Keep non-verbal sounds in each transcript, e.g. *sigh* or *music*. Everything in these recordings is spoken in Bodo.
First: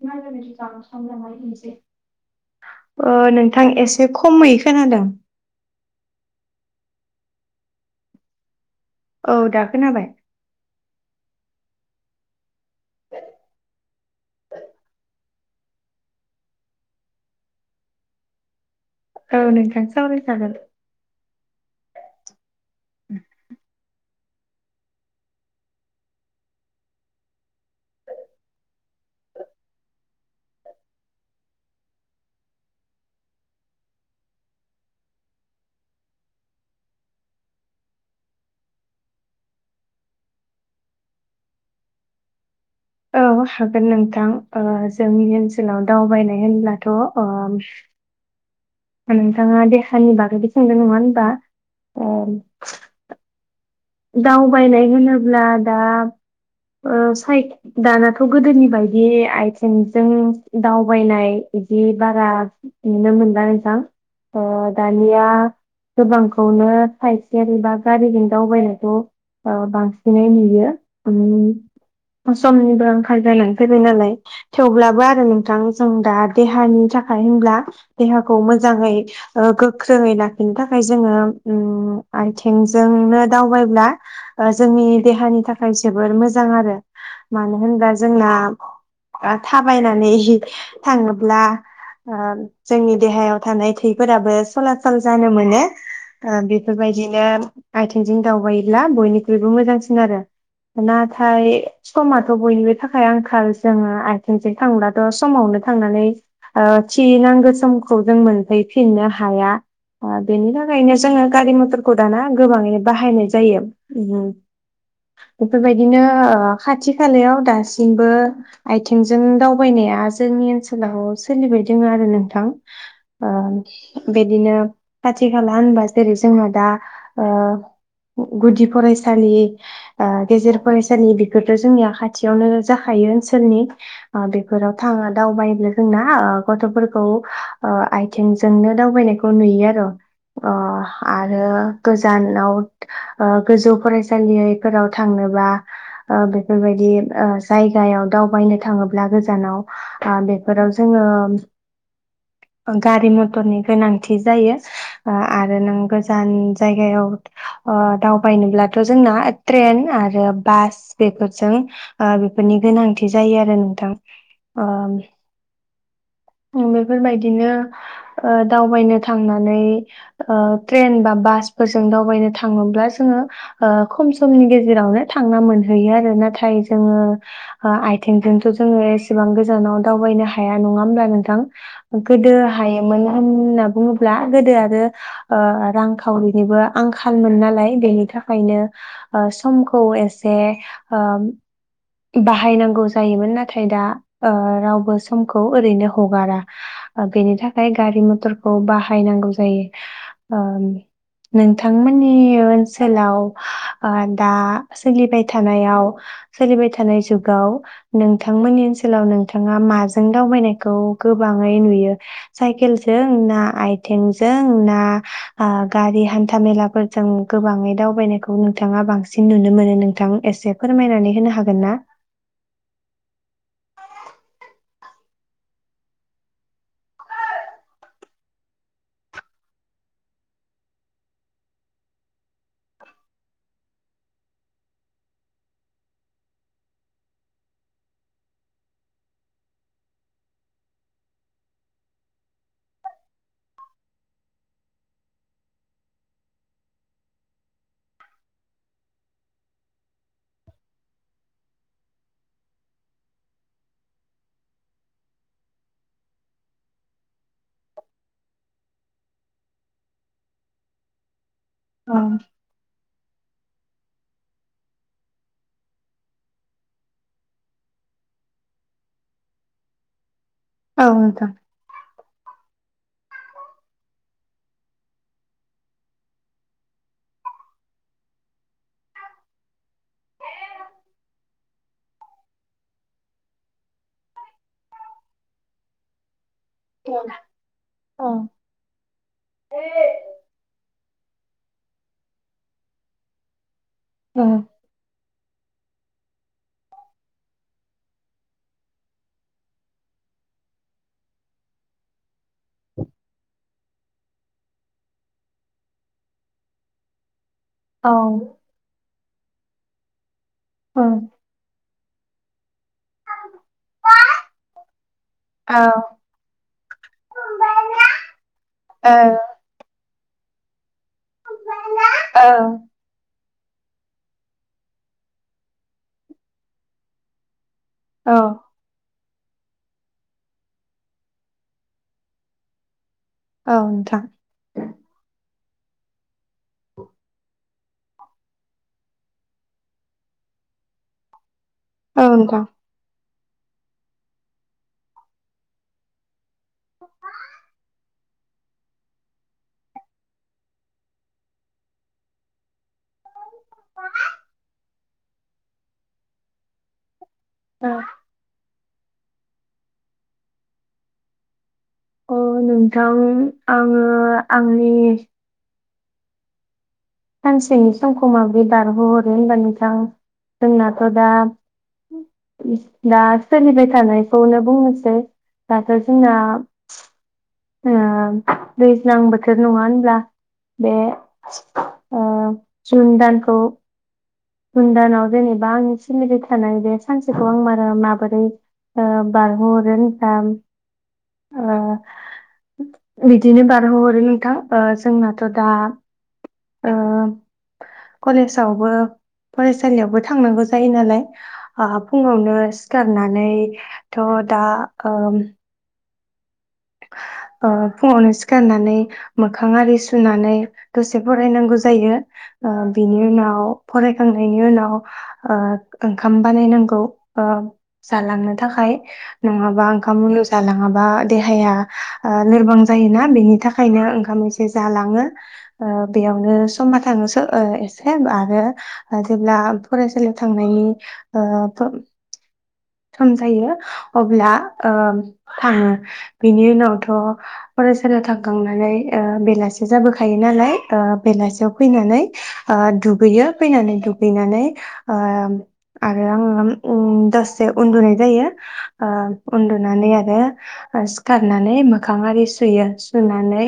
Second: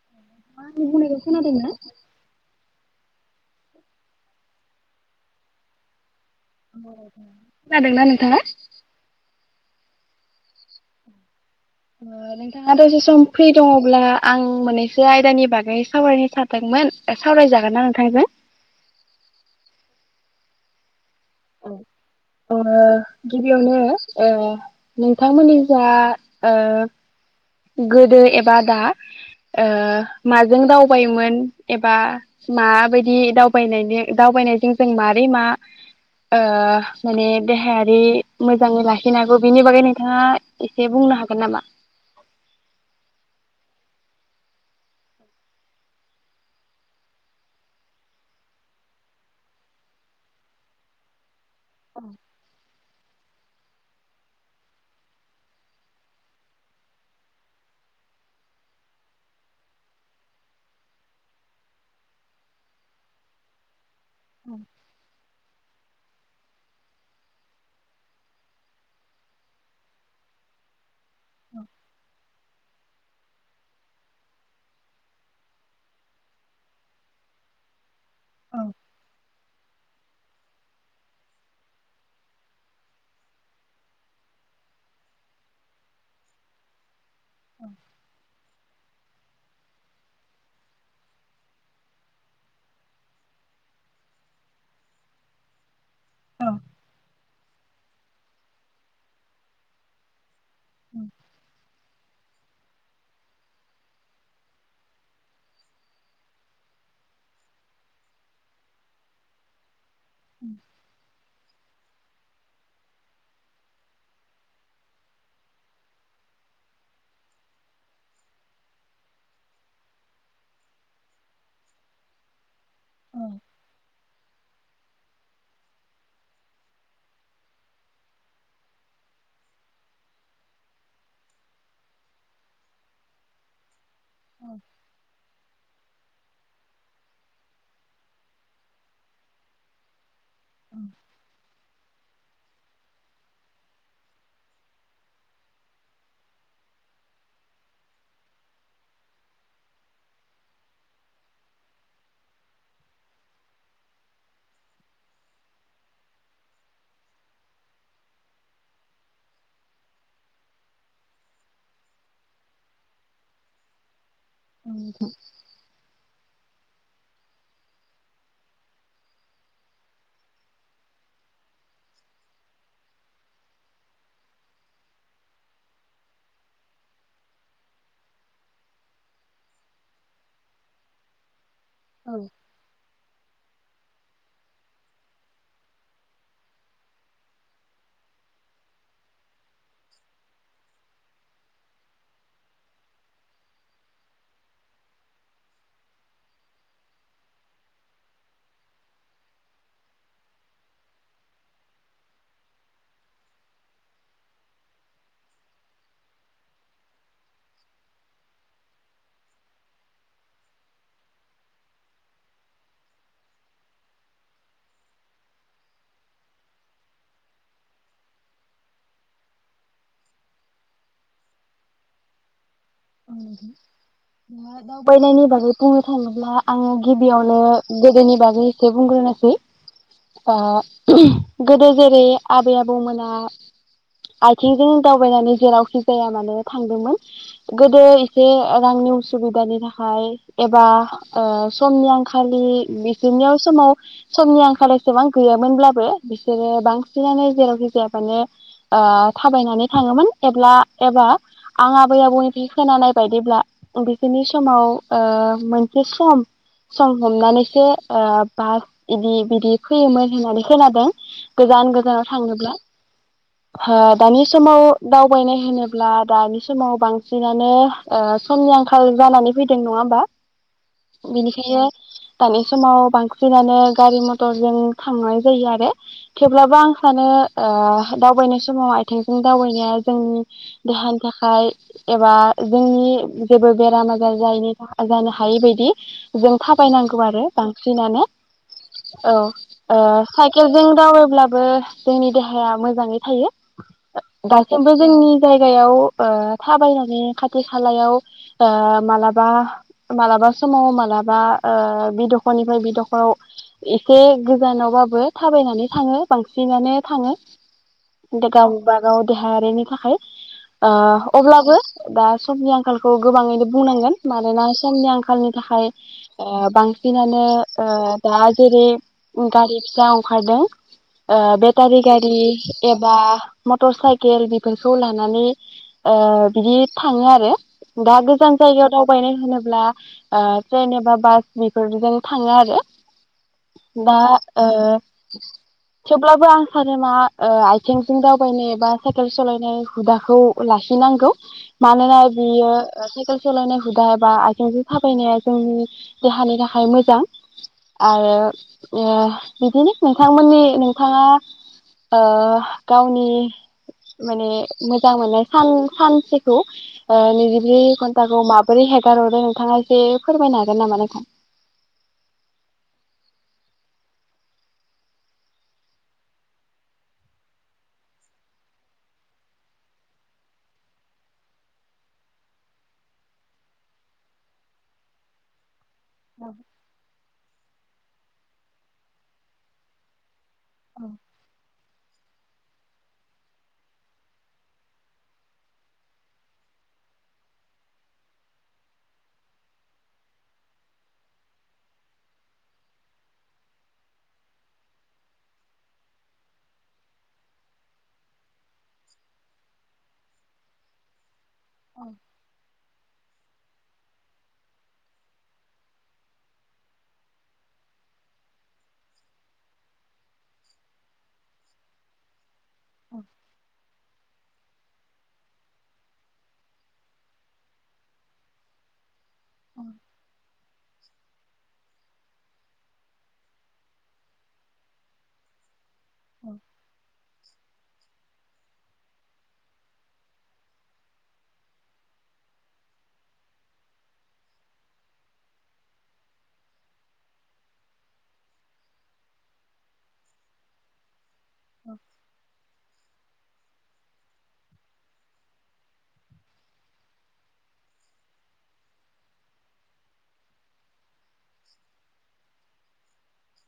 *unintelligible* मा आंनि बुंनायखौ खोनादोंना अ नोंथां एसे खमै खोनादों खोनादोंना नोंथाङा औ दा खोनाबाय नोंथाङा दसे सम फ्रि दङब्ला आं मोननैसो आयदानि बागै सावरायनो सादोंमोन सावरायजागोन ना नोंथांजों औ नोंथां सावराय जागोन औ अ गिबियावनो ओ नोंथांमोननि जा ओ गोदो एबा दा ओ माजों दावबायोमोन एबा माबायदि दावबाय दावबायनायजों जों माबारै मा ओ माने देहायारि मोजाङै लाखिनो हागौ बिनि बागै नोंथाङा एसे बुंनो हागोन नामा औ हागोन नोंथां ओ जोंनि ओनसोलाव दावबायनाय होनब्लाथ अ नोंथाङा देहानि बागैबो सोंदों नङा होनबा ओं दावबायनाय होनोब्ला दा ओ साय दानाथ गोदोनि बायदि आइथिंजों दावबायनाय बिदि बारा नुनो मोनला नोंथां अ दानिया गोबांखौनो साइखेल बा गारिजों दावबाय खौ बांसिनै नुयो उम समनिबो आंखाल जानानै फैबाय नालाय थेवब्लाबो आरो नोंथां जों दा देहानि थाखाय होनब्ला देहाखौ मोजाङै ओ गोख्रोङै लाखिनो थाखाय जोङो उम आथिंजोंनो दावबाय होमब्ला जोंनि देहानि थाखाय जोबोर मोजां आरो मानो होनबा जोंना आ थाबायनानै थाङोब्ला ओ जोंनि देहायाव थानाय थैफोराबो सलासल जानो मोनो। ओ औ बेफोरबायदिनो आइथिंजों दावबाययो गैला बयनिख्रुइबो मोजांसिन आरो नाथाय समा थ' बयनिबो थाखाय आंखाल जोङो आथिंजों थांब्लाथ' समावनो थांनानै ओ थि नांगौ समखौ जों मोनफैफिननो हाया। ओ बेनि थाखायनो जोङो गारि मथर खौ दाना गोबाङैनो बाहायनाय जा जायो उम बेफोरबादिनो ओ खाथि खालायाव दासिमबो आइथिंजों दावबायनाया जोंनि ओनसोलाव सोलिबाय दोङो आरो नोंथां। ओ बिदिनो खाथि खाला होनबा जेरै- जोंहा दा ओ गुदि फरायसालि ओ गेजेर फरायसालि बेफोरथ' जोंनिया खाथियावनो जाखायो ओनसोलनि ओ बेफोराव थाङा दावबायनो जोंना गथ'फोरखौ ओ आइथिंजोंनो दावबायनायखौ नुयो आरो। अ आरो गोजानाव ओ गोजौ फरायसालिफोराव थांनोबा ओ बेफोरबायदि ओ जायगायाव दावबायनो थाङोब्ला गोजानाव ओ बेफोराव जोङो गारि मथरनि गोनांथि जायो ओ आरो नों गोजान जायगायाव ओ दावबायनोब्लाथ' जोंना ट्रेन आरो बास बेफोरजों ओ बेफोरनि गोनांथि जायो आरो नोंथां। औ नोंथां। ओम बेफोरबायदिनो ओ दावबायनो थांनानै ओ ट्रेन बा बासफोरजों दावबायनो थां थाङोब्ला जोङो ओ खम समनि गेजेरावनो थांना मोनहैयो आरो नाथाय जोङो ओ आइथिंजोंथ' जोङो एसेबां गोजानाव दावबायनो हाया नङा होमब्ला नोंथां औ गोदो हायोमोन होनना बुङोब्ला गोदो आरो ओ रांखावरिनिबो आंखा खालमोन नालाय बेनि थाखायनो समखौ एसे ओ बाहायनांगौ जायोमोन नाथाय दा ओ रावबो समखौ ओरैनो हगारा बेनि थाखाय गारि मथरखौ बाहायनांगौ जायो ओ नोंथांमोननि ओनसोलाव ओ दा सोलिबाय थानायाव सोलिबाय थानाय जुगाव नोंथांमोननि ओनसोलाव नोंथाङा माजों दावबायनायखौ गोबाङै नुयो साइकेलजों ना आइथिंजों ना ओ गारि हान्था मेलाफोरजों गोबाङै दावबायनायखौ नोंथाङा बांसिन नुनो मोनो नोंथां एसे फोरमायनानै होनो हा हागोन ना? दा दावबायनायनि बागै बुंनो थाङोब्ला आङो गिबियावनो गोदोनि बागै एसे बुंग्रोनोसै ओ गोदो जेरै- आबै आबौमोना आइथिंजों दावबायनानै जेरावखि जाया मानो थांदोंमोन गोदो एसे रांनि उसुबिदानि थाखाय एबा ओ समनि आंखालि बिसोरनियाव समाव समनि आंखालि एसेबां गैयामोनब्लाबो बिसोरो बांसिनानो जेरावखि जायाबानो थाबायनानै थाङोमोन एब्ला एबा आं आबै आबौनि खोनानाय बायदिब्ला बिसोरनि समाव ओ मोनसे सम सम हमनानैसो ओ बास इदि बिदि फैयोमोन होननानै खोनादों। गोजान औ गोजानाव थाङोब्ला। ओ दानि समाव दावबायनाय होनोब्ला दानि समाव बां सिनानो ओ समनि आंखाल जानानै फैदों नङा होमबा। औ नोंथां बिनिखायनो दानि समाव बांसिनानो गारि मटरजों थांनाय जायो आरो थेवब्लाबो आं सानो दावबायनाय समाव आइथिंजों दावबायनाया जोंनि देहानि थाखाय एबा जोंनि जेबो बेराम आजार जायैनि जानो हायै बायदि जों थाबायनांगौ आरो बांसिनानो औ औ ओ साइकेलजों जावोब्लाबो जोंनि देहाया मोजाङै थायो औ दासिमबो जोंनि जायगायाव ओ। थाबायनानै खाथि खालायाव मालाबा मालाबा समाव मालाबा बि दखरनिफ्राय बे दख'राव एसे गोजानावबाबो थाबायनानै थाङो बांसिनानो थाङो। *unintelligible* गाव देहायारिनि थाखाय। औ ओ। बो दा समनि आंखालखौ गोबाङैनो बुंनांगोन मानोना समनि आंखालनि थाखाय बांसिनानो औ दा जेरै ओ गारि फिसा *unintelligible* ओ बे सतारि गारि औ एबा। मटर साइकेल बेफोरखौ लानानै। ओ बिदि थाङो आरो। दा औ गोजान जायगायाव दावबायनाय। मानो होनोब्ला ओ ट्रेन एबा बास बेफोरजों थाङो आरो। औ दा नोंथां ओ। थेवब्लाबो आं। *unintelligible* आथिंजों दावबायनाय एबा साइकेल सालायनाय हुदाखौ लाखि। बिनांगौ। मानोना औ नोंथां बियो। सोलायनाय हुदा ए बा आथिंजों थाबायनाया जोंनि देहानि थाखाय मोजां आरो ओ बिदिनो नोंथांमोननि नोंथाङा ओ गावनि माने मोजां मोननाय। सान सानसेखौ। ओ नैजिब्रै घन्टाखौ माब्रै। बोरै हेगार हरदो नोंथाङा जे फोरमायनो हागोन नामा नोंथां। अ नोंथां आङो आंनि। सानसेनि समखौ माबे बारहोहरो होनबा नोंथां जोंनाथ' दा दा सोलिबाय थानायखौनो बुंनोसै दाथ'। ना। ओआ दैज्लां बोथोर नङा होनोमब्ला। बे। आ जुन दानखौ। जुुन दानाव जेनेबा आंनि सोलिबाय थानाय बे सानसेखौ आं मारा माबोरै ओ बारहोहरो होनसां। ओ बिदिनो बारहोहरो नोंथां ओ जोंनाथ' दा ओ कलेजावबो फरायसालियावबो थांनांगौ जायो नालाय। आफुङावनो। सिथारनानैथ' दा ओम। ओ फुङावनो सिखारनानै मोखां आरि सुनानै दसे फरायनांगौ जायो। ओ बिनि उनाव। फरायखांनायनि उनाव ओ ओंखाम बानायनांगौ ओ जालांनो थाखाय। नङाबा ओंखाम उनो जानाङामोन। बा देहा हाया ओ लोरबां जायोना बेनि थाखायनो ओंखाम एसे जालाङो। ओ बेयावनो समा थाङोसो ओ एसे बा ओ जेब्ला फरायसालियाव थांनायनि ओ फो सम जायो अब्ला ओ थाङो बेनि उनावथ' फरायसालियाव थांखांनानै ओ बेलासि जाबोखायो नालाय ओ बेलासियाव फैनानै ओ दुग दुगैयो फैनानै दुगैनानै ओ आरो आङो ओम दस से उन्दुनाय जायो, उन्दुनानै आरो सिखारनानै मोखां आरि सुयो सुनानै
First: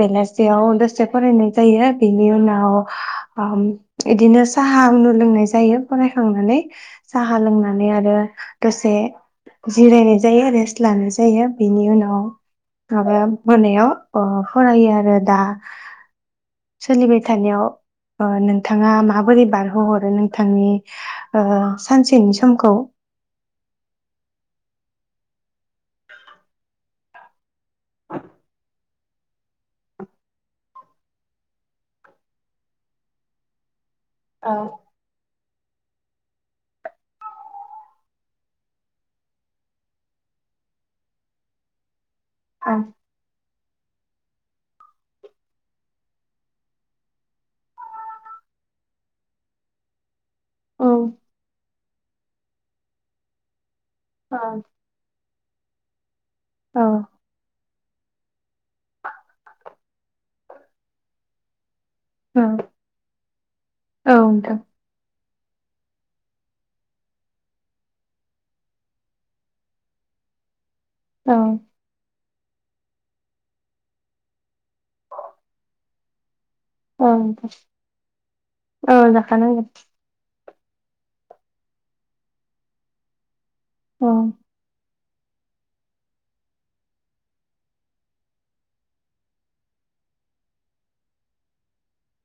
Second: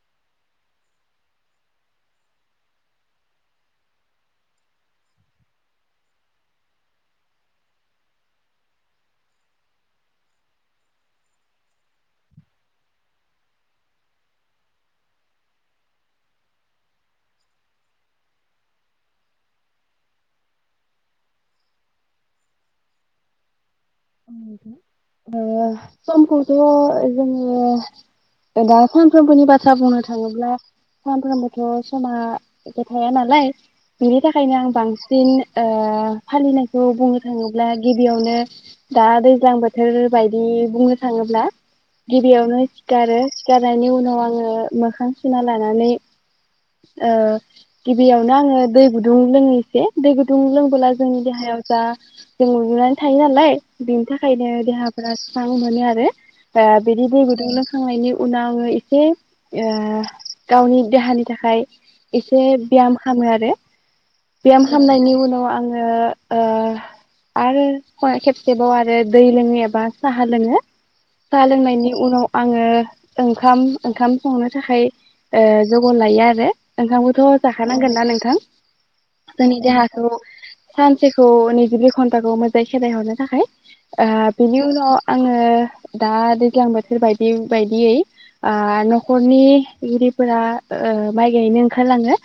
बेलासियाव दसे फरायनाय जायो बेनि उनाव बिदिनो साहा उनु लोंनाय जायो फरायखांनानै। साहा लोंनानै नानै आरो दसे जिरायनाय जायो रेस्ट लानाय जायो बिनि उनाव माबा मोनायाव फरायो आरो दा सोलिबाय थानायाव नोंथाङा माबोरै बारहोहरो नोंथांनि सानसेनि सम खौ? ओ समखौथ' जोङो दा सानफ्रोमबोनि बाथ्रा बुंनो थाङोब्ला सानफ्रोमबोथ' समा थाया नालाय बिनि औ थाखायनो आं बांसिन ओ फालिनायखौ बुंनो थाङोब्ला गिबियावनो दा दैज्लां बोथोर बायदि बुंनो थाङोब्ला गिबियावनो औ सिखारो। सिखारनायनि उनाव आङो मोखां सुना लानानै ओ गिबियावनो आङो दै गुदुं लोङो एसे, दै गुदुं दुं औ लोंबोला जोंनि देहायाव जा जों उन्दुनानै थायो नालाय बिनि थाखायनो देहाफोरा स्रां मोनोआरोे। ओ औ बिदि दै गुदुं लों खांनायनि उनाव आङो एसे ओ गावनि देहानि थाखाय एसे औ ब्याम खामो आरो। औ नोंथां ब्याम खालामामनायनि उनाव आङो ओ आरो ख खेब सेबाव आरो दै लोङो एबा साहा लोङो। औ साहा लोंनायनि उनाव आङो ओंखाम ओंखाम संनो थाखाय ओ ज'गार लायो आरो औ ओंखामखौथ' नोंथां जाखानांगोनना नोंथां औ जोंनि जाखानांगोन देहाखौ सानसेखौ नैजिब्रै घन्टाखौ मोजाङै खेदाय हरनो थाखाय ओ औ बिनि उनाव आङो दा दैज्लां बोथोर बायदि बायदियै न'खरनि गिरिफोरा ओ माइ गायैनो ओंखारलाङो।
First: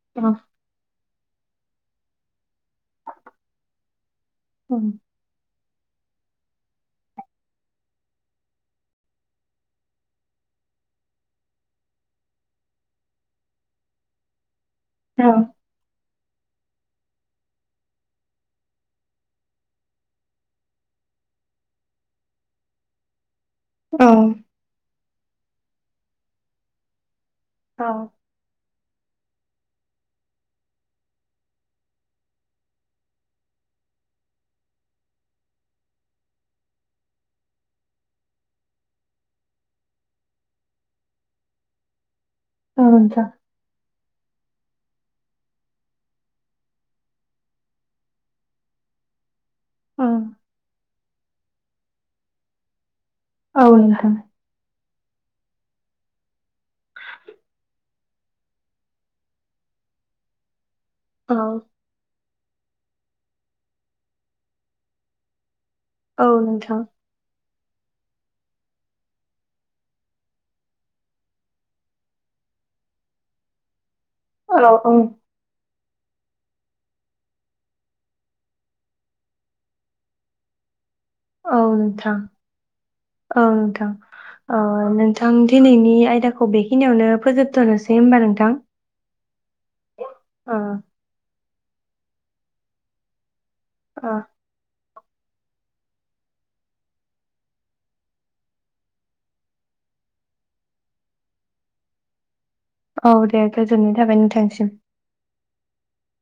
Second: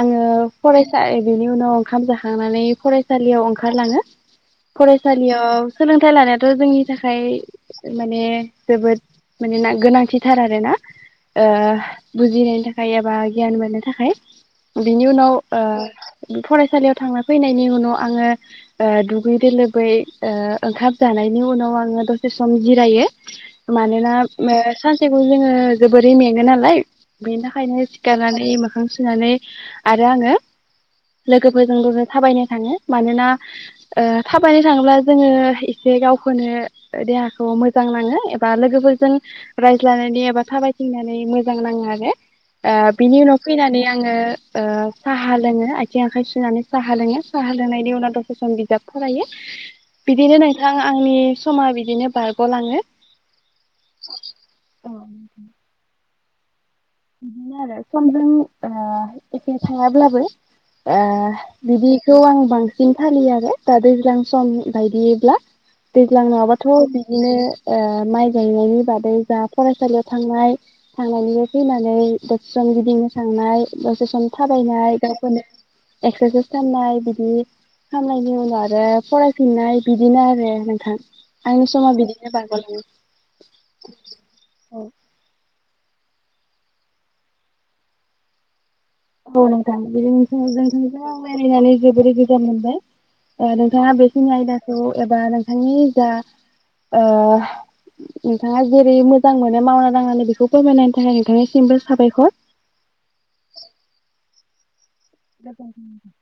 आङो औ फराय फ्राय बेनि उनाव ओंखाम जाखांनानै फरायसालियाव ओंखारलाङो फराय सालियाव सोलोंथाइ लानायाथ' जोंनि थाखाय माने जोबोद माने गोनांथिथार आरोना ओ बुजिनायनि थाखाय एबा गियान मोननो थाखाय बिनि औ उनाव आ फरायसालियाव थांना फैनायनि उनाव आङो ओ दुगैदो लो बै ओ ओंखाम जानायनि उनाव आङो दसे सम जिरायो। औ मानोना मा सा *unintelligible* जोङो जोबोरै मेङो नालाय। बेनिखायनो औ सिखारनानै मोखां सुनानै आरो आङो लोगोफोरजोंबो थाबायनो थाङो मानोना ओ थाब बायनो थाङोब्ला जोङो एसे गावखौनो देहाखौ मोजां नाङो एबा लोगोफोरजों रायज्लायनानै एबा थाबायथिंनानै मोजां नाङो आरो ओ औ बिनि नोंथां उनाव फैनानै आङो ओ साहा लोङो आथिं आखाइ सुनानै साहा लोङो साहा लोंनायनि उनाव दसे सम बिजाब फरायो। औ। बिदिनो नोंथां आंनि समा बिदिनो बारग'लाङो औ नोंथां। अ बिदिनो आरो समजों ओ एखे थायाब्लाबो आ औ बिदिखौ आं बां सीन फालियो आरो दा दैज्लां सम बायदिब्ला। दैज्लां औ नङाबाथ' नोंथां बिदिनो ओ माइ गायनायनि बादै जा फरायसालियाव थांनाय थांनायनि फैनानै दसे सम गिदिंनो थांनाय दसे सम औ औ। थाबायनाय गावखौनो एक्सारसाइस खालामनाय बिदि खालामनायनि उनाव आरो फरायफिननाय बिदिनो आरो नोंथां। औ आंनि समा नोंथां बिदिनो बारग'लाङो औ नोंथां अ नोंथां दिनैनि आय दाखौ बेखिनियावनो फोजोबथ'नोसै होनबा नोंथां। औ नोंथां *unintelligible* ओ रायलायनानै जोबोद गोजोन मोनबाय। ओ नोंथाङा ओ बेखिनि आयदाखौ एबा नोंथांनि जा ओ नोंथाङा जेरै मोजां मोनो मावना दांनानै बेखौ फोरमायनायनि थाखाय नोंथांनिसिमबो साबायखर। औ दे गोजोननाय थाबाय नोंथा थांनिसिम गोजोनथों नोंथां।